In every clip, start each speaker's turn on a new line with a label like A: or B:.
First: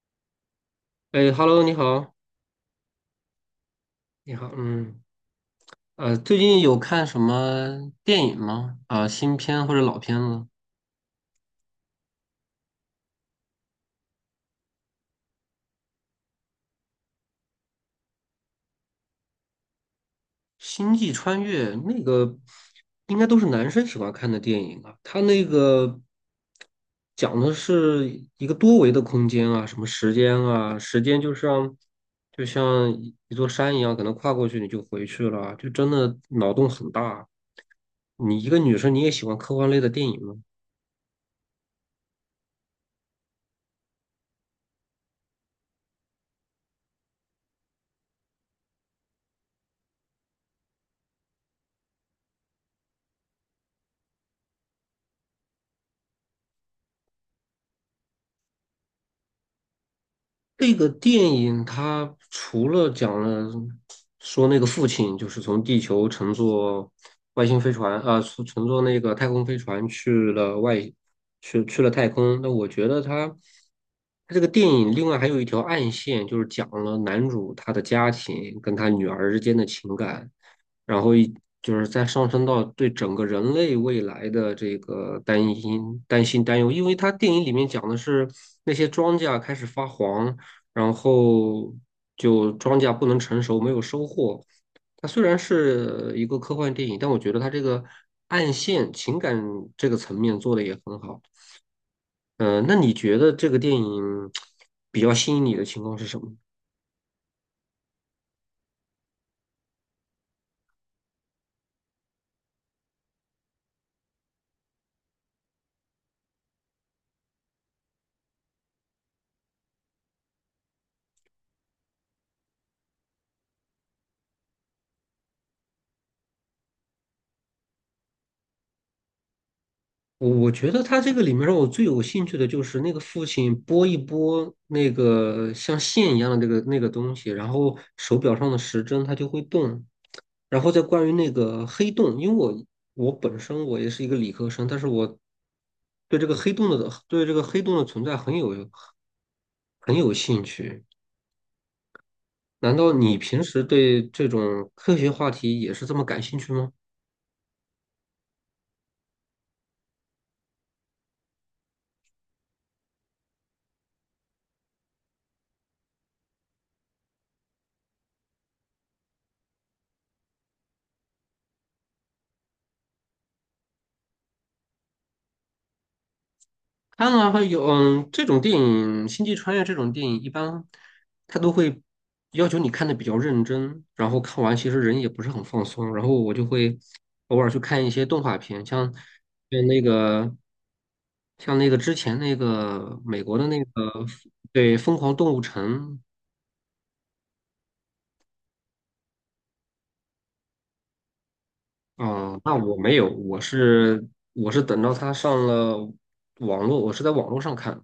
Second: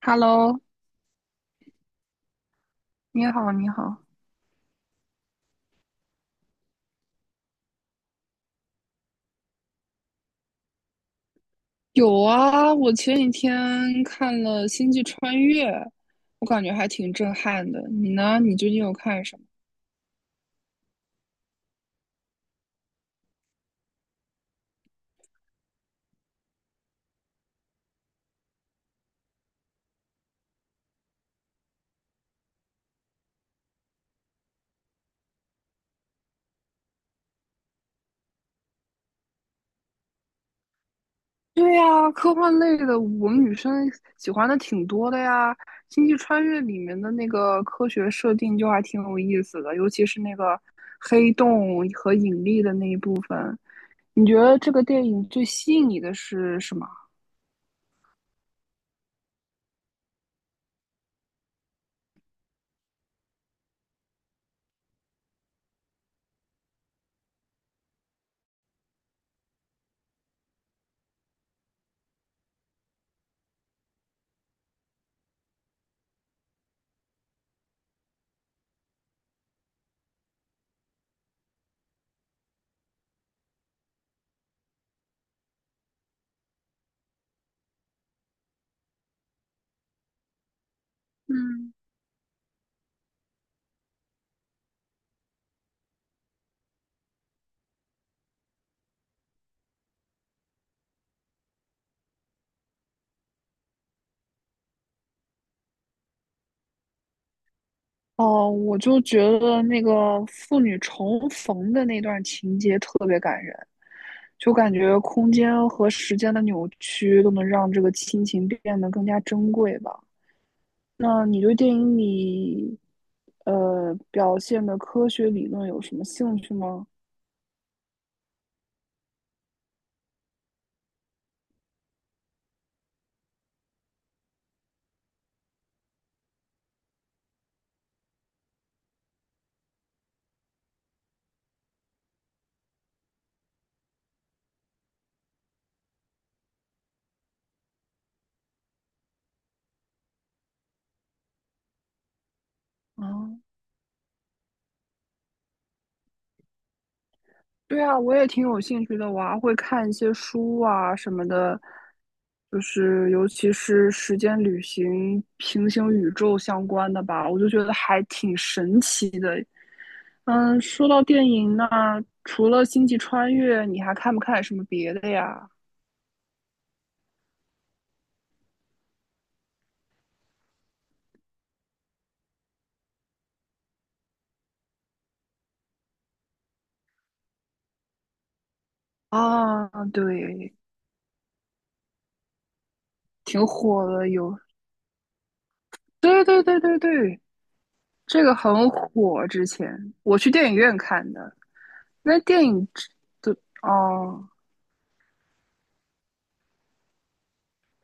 A: Hello，
B: 哎，Hello，你好，
A: 你好，你好。
B: 你好，嗯，最近有看什么电影吗？啊、新片或者老片子？
A: 有啊，我前几天看了《星际穿越》，我感觉还挺震撼的。你呢？你最近有看什么？
B: 《星际穿越》那个应该都是男生喜欢看的电影啊。它那个讲的是一个多维的空间啊，什么时间啊，时间就像一座山一样，可能跨过去你就回去了啊，就真的脑洞很大啊。你一个女生，你也喜欢科幻类的电影吗？
A: 对呀，科幻类的我们女生喜欢的挺多的呀。《星际穿越》里面的那个科学设定就还挺有意思的，尤其是那个黑洞和引力的那一部分。你觉得这个电影最吸引你的是什么？
B: 这个电影它除了讲了说那个父亲就是从地球乘坐外星飞船啊，乘坐那个太空飞船去了外，去了太空。那我觉得它这个电影另外还有一条暗线，就是讲了男主他的家庭跟他女儿之间的情感。然后一就是再上升到对整个人类未来的这个担忧，因为它电影里面讲的是那些庄稼开始发黄，然
A: 嗯。
B: 后就庄稼不能成熟，没有收获。它虽然是一个科幻电影，但我觉得它这个暗线情感这个层面做的也很好。那你觉得这个电影比较吸引你的情况是什么？
A: 哦，我就觉得那个父女重逢的那段情节特别感人，就感觉空间和时间的扭曲都能让这个亲情变得更加珍贵吧。那你对电影里，表现的科学理论有什么兴趣吗？
B: 我觉得他这个里面让我最有兴趣的就是那个父亲拨一拨那个像线一样的那个东西，然后手表上的时针它就会动。然后再关于那个黑洞，因为我我本身我也是一个理科生，但是我对这个黑洞的存在很有兴趣。难道你
A: 啊，
B: 平时对这种科学话题也是这么感兴趣吗？
A: 对啊，我也挺有兴趣的，我还会看一些书啊什么的，就是尤其是时间旅行、平行宇宙相关的吧，我就觉得还挺神奇的。嗯，说到电影呢，除了《星际穿越》，你还看不看什么别的呀？
B: 看了还有，嗯，这种电影《星际穿越》这种电影，一般他都会要求你看的比较认真，然后看完其实人也不是很放松。然后我就会偶尔去看一些动画片，像
A: 啊，
B: 那个
A: 对，
B: 之前那个美国的
A: 挺
B: 那个
A: 火的，有，
B: 对《疯狂动物城》
A: 对对对对对，这个很火，之前我去电影院看的，那
B: 啊、
A: 电
B: 那
A: 影
B: 我没有，
A: 的，哦。
B: 我是等到它上了网络，我是在网络上看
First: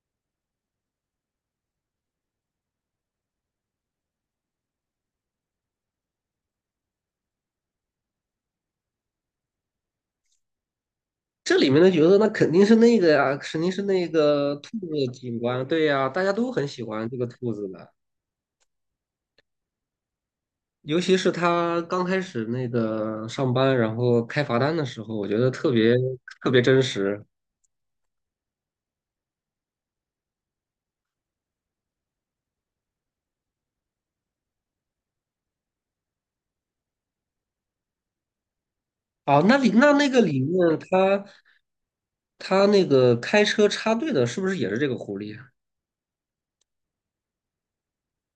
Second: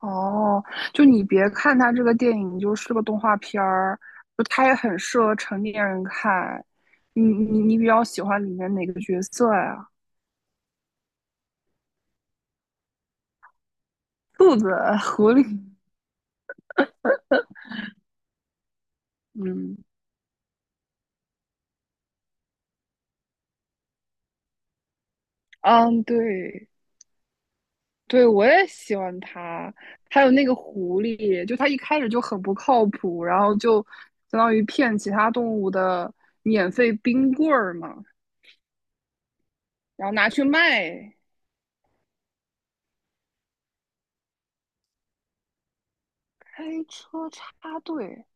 A: 哦，就你别看它这个电影就是个动画片儿，就它也很适合成年人看。你比较喜欢里面哪个角色呀？
B: 这里面的角色那肯定是那个呀，肯定是那个
A: 兔子、
B: 兔子
A: 狐
B: 警官，
A: 狸，
B: 对呀，大家都很喜欢这个兔子的，
A: 嗯
B: 尤其是他刚开始那个上班，然后开罚单的时候，我觉得
A: 嗯，
B: 特别
A: 对
B: 真实。
A: 对，我也喜欢它。还有那个狐狸，就它一开始就很不靠谱，然后就相当于骗其他动物的免费冰棍儿嘛，
B: 哦，那
A: 然后
B: 个
A: 拿
B: 里
A: 去
B: 面
A: 卖。
B: 他他那个开车插队的，是不是也是这个狐狸啊
A: 开车插队，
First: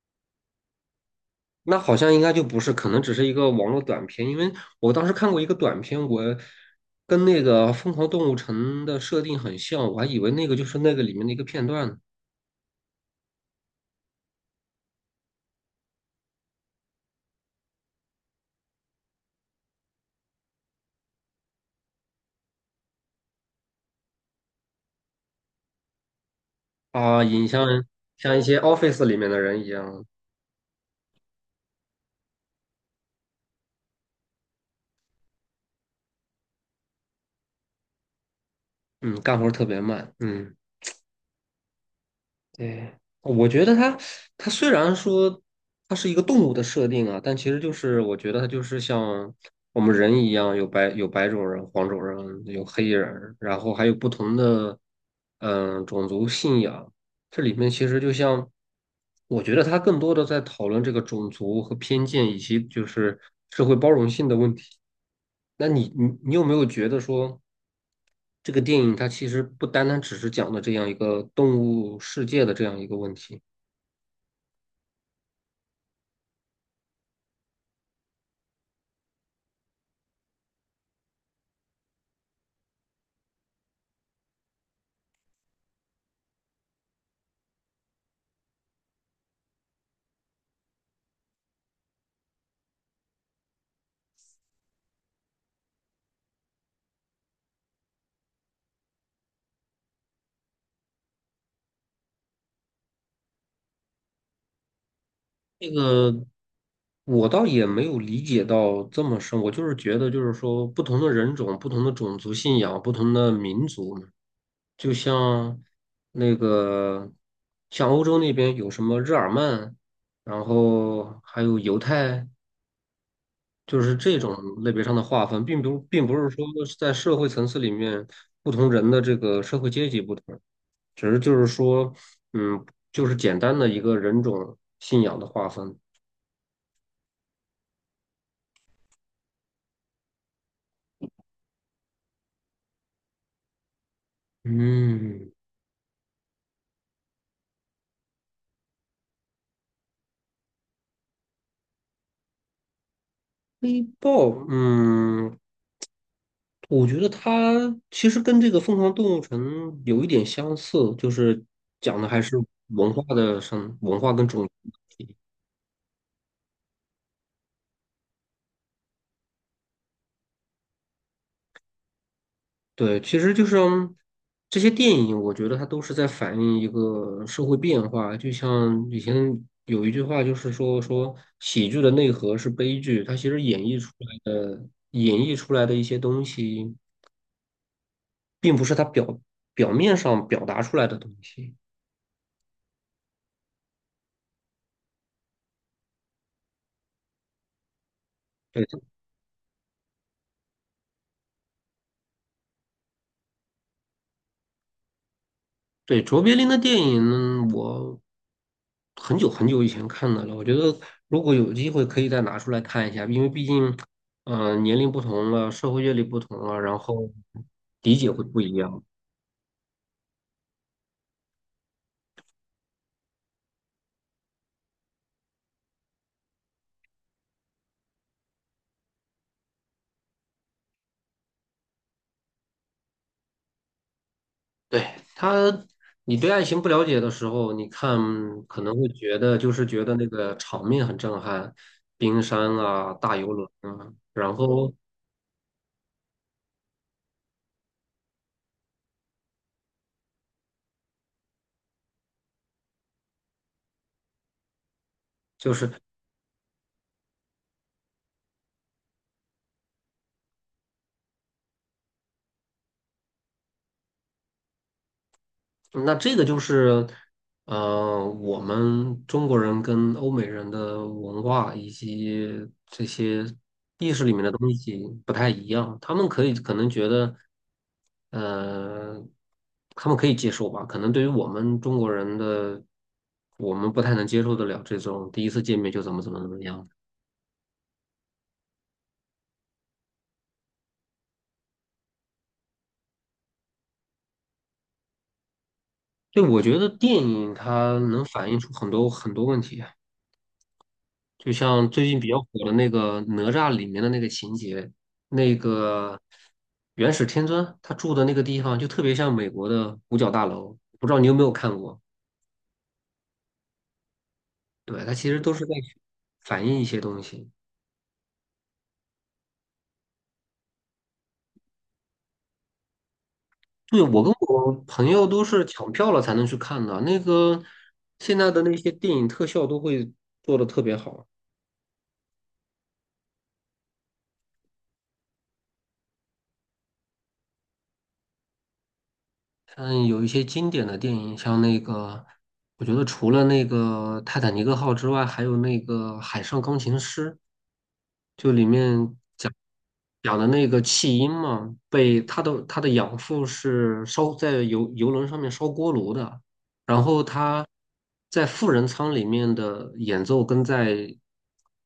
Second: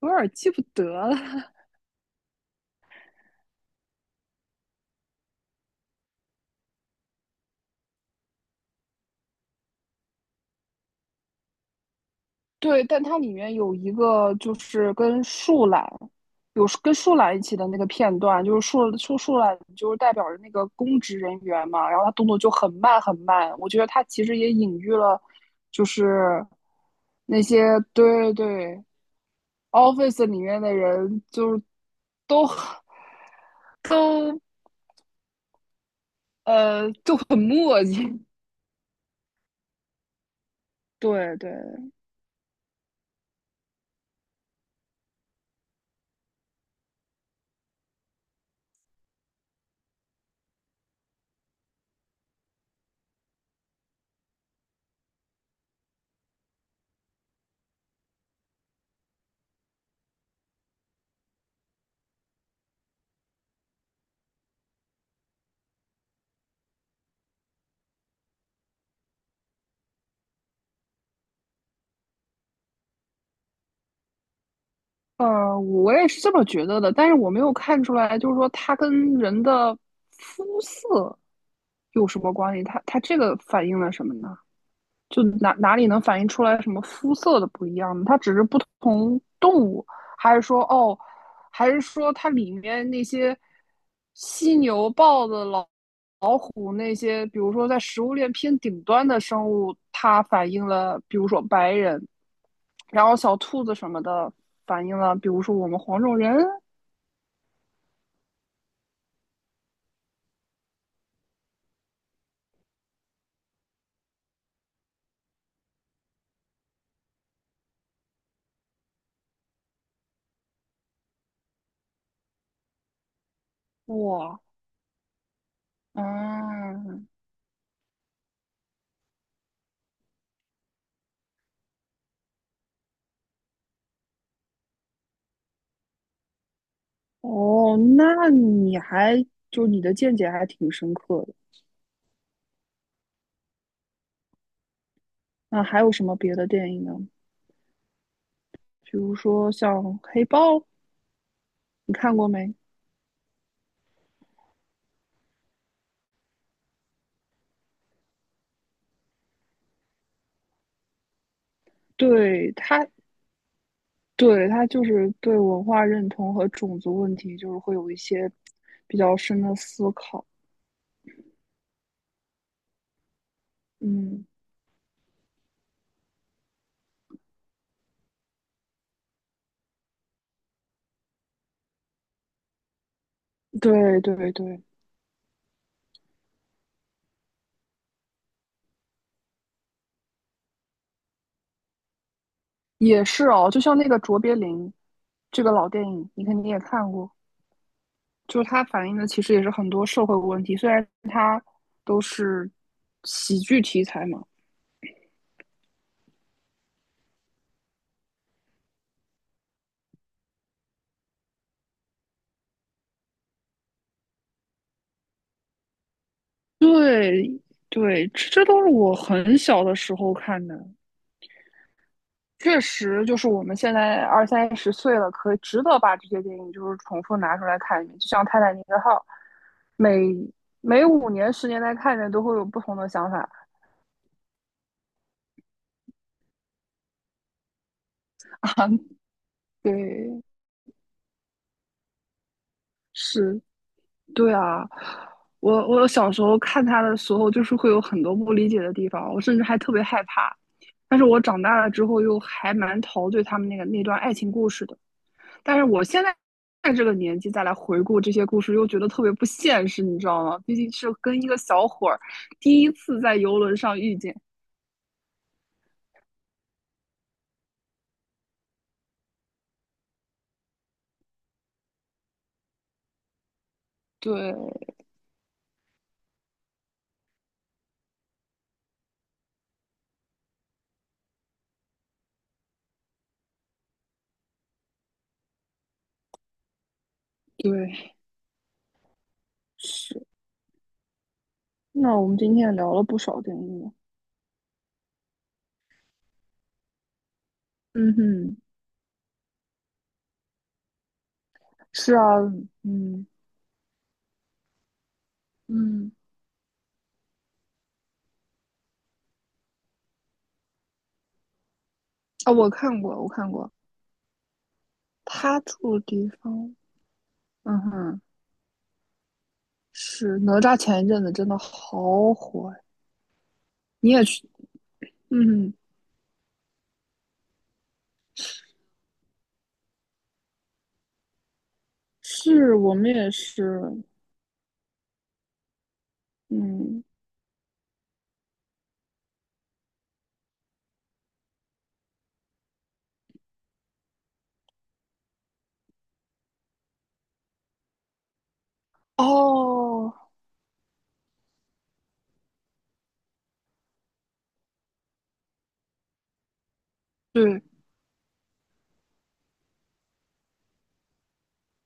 A: 有点记不得了。
B: 那好像应该就不是，可能只是一个网络短片，因为我当时看过一个短片，我跟那个《疯狂动物城》的设定很像，我还以为那个就是那个里面的一个片段呢。
A: 对，但它里面有一个就是跟树懒，有跟树懒一起的那个片段，就是树懒就是代表着那个公职人员嘛，然后他动作就很慢很慢，我觉得他其实也隐喻了，就是
B: 啊，
A: 那
B: 影像
A: 些对
B: 像一些
A: 对
B: office 里面的人一样，
A: office 里面的人就是都 都就很磨叽，
B: 嗯，干活儿特别慢，嗯，
A: 对对，
B: 对，我觉得它它虽然说它是一个动物的设定啊，但其实就是我觉得它就是像我们人一样，有白种人、黄种人，有黑人，然后还有不同的种族信仰，这里面其实就像，我觉得他更多的在讨论这个种族和偏见，以及就是社会包容性的问题。那你有没有觉得说，这个电影它其实不单单只是讲的这样一个动物世界的这样一个问题？
A: 我也是这么觉得的，但是我没有看出来，就是说它跟人的肤色有什么关系，它这个反映了什么呢？就哪里能反映出来什么肤色的不一样呢？它只是不同动物，还是说哦，还是说它里面那些犀牛、豹子、老虎那些，比如说在食物链偏顶端的生物，它反映了，比如说白人，然后小兔子什么的反映了，比如说我
B: 那
A: 们黄种
B: 个
A: 人。
B: 我倒也没有理解到这么深，我就是觉得，就是说，不同的人种、不同的种族信仰、不同的民族嘛就像那个，像欧洲那边有什么日耳曼，然后还有犹太，就是这种
A: 哇，
B: 类别上的划分，并不是说是在
A: 嗯，
B: 社会层次里面不同人的这个社会阶级不同，只是就是说，嗯，就是简单的一个人种信仰的划分。
A: 哦，那你还就你的见解还挺深刻的。
B: 嗯，
A: 那还有什么别的电影呢？比如说像黑豹，你看过没？
B: 黑豹，嗯，我觉得它其实跟这个《疯狂动物城》有一点相似，就是讲的还是
A: 对他，
B: 文化跟种族
A: 对他
B: 的
A: 就
B: 问
A: 是
B: 题。
A: 对文化认同和种族问题，就是会有一些比较深的思考。
B: 对，其实就是嗯
A: 嗯，
B: 这些电影，我觉得它都是在反映一个社会变化。就像以前有一句话，就是说喜剧的内核是悲剧，它其实
A: 对对对，
B: 演绎出来的一些东西，并不是它表面上表达出来的东西。
A: 也是哦。就像那个卓别林这个老电影，你肯定也看过，就是它
B: 对。
A: 反映的其实也是很多社会问题，虽然都是喜剧题材嘛。
B: 对，卓别林的电影，我很久很久以前看的了。我觉得如果有机会，可以再拿出来看一下，因为毕竟，年龄不同了，社会阅历不同了，然后
A: 对
B: 理
A: 对，
B: 解会
A: 这
B: 不
A: 这
B: 一
A: 都是
B: 样。
A: 我很小的时候看的。确实，就是我们现在二三十岁了，可以值得把这些电影就是重复拿出来看一遍。就像《泰坦尼克号》，每五年、10年再看一遍，都会有不同的想法。
B: 对，他，你对爱情不了解的时候，你看可能会觉得
A: 对，
B: 觉得那个场面很震撼，冰山啊，大游
A: 是，
B: 轮啊，
A: 对
B: 然
A: 啊。
B: 后
A: 我小时候看他的时候，就是会有很多不理解的地方，我甚至还特别害怕。但是我长大了之后，又还蛮陶醉他们那个那段爱情故事的。
B: 就
A: 但是
B: 是
A: 我现在在这个年纪再来回顾这些故事，又觉得特别不现实，你知道吗？毕竟是跟一个小伙儿第一次在游轮上遇见。
B: 那这个就是，我们中国人跟欧美人的文化以及这些意识里面的东
A: 对
B: 西不太一样，他们可以可能觉得，呃，他们可以接受吧，可能对于我们中国人的，我们不太能接受得了这种第一次见面就怎么怎么怎么样。
A: 对是。那我们今天也聊了不少电影。
B: 对，我觉得电影它
A: 嗯
B: 能反
A: 哼，
B: 映出很多很多问题。就像最
A: 是
B: 近比较
A: 啊，
B: 火的那个
A: 嗯
B: 哪吒里面的那个情节，那
A: 嗯
B: 个元始天尊他住的那个地方就特别像美国的五角大楼，不知道你有没有看过？
A: 啊，哦我看过，我看过。
B: 对，他其实都
A: 他
B: 是在
A: 住的地
B: 反
A: 方，
B: 映一些东西。
A: 嗯哼，是哪吒前一阵子真的好火
B: 对，
A: 你
B: 我
A: 也
B: 跟
A: 去，
B: 我朋友都是
A: 嗯哼，
B: 抢票了才能去看的。那个现在的那些电影特效都会做的特别好，
A: 是我们也是，嗯，
B: 像有一些经典的电影，像那个我觉得除了那个《泰坦尼克号》之外，还有那个《海上钢琴师》。就里面
A: 哦，
B: 讲的那个弃婴嘛，被他的养父是烧在游轮上面烧锅炉的，然后
A: 对，
B: 他在富人舱里面的演奏跟在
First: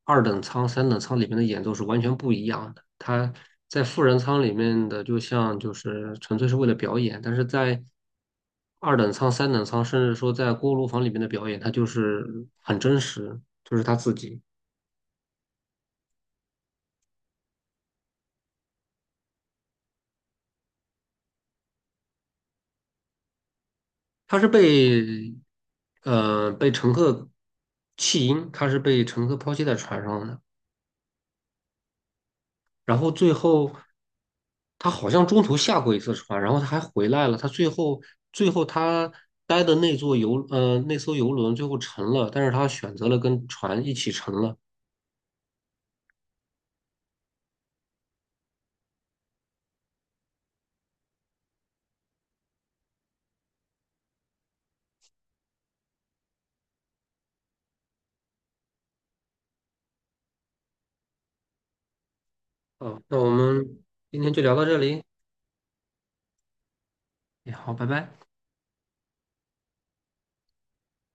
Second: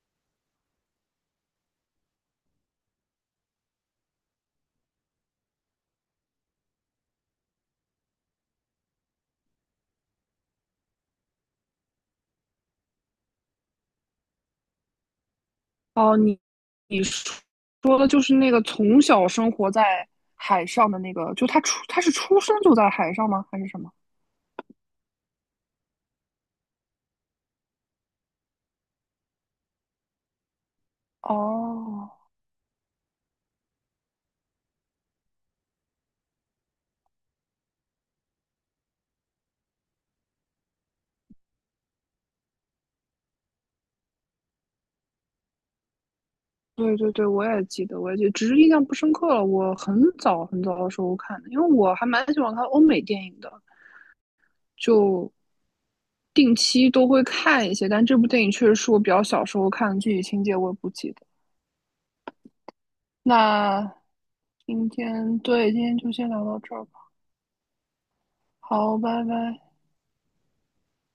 B: 二等舱、三等舱里面的演奏是完全不一样的。他在富人舱里面的就像就是纯粹是为了表演，但是在二等舱、三等舱，甚至说在锅炉房里面的表演，他就是很真实，就是他自己。
A: 哦，你你说说的就是那个从小生活在海上的那个，就他出他是出生就在海上吗？还是什么？
B: 他是被乘客弃婴，他是被乘客抛弃在船上的，
A: 哦，
B: 然后最后他好像中途下过一次船，然后他还回来了，他最后最后他待的那艘游轮最后沉了，但是他选择了跟船一起沉了。
A: 对对对，我也记得，我也记得，只是印象不深刻了。我很早很早的时候看的，因为我还蛮喜欢看欧美电影的，就定期都会看一些。但这部电影确实是我比较小时候看的，具体情节我也不记得。
B: 嗯，那我们
A: 那
B: 今天就聊到这
A: 今
B: 里，
A: 天对，今天就先聊到这儿吧。
B: 哎好，拜拜。
A: 好，拜拜。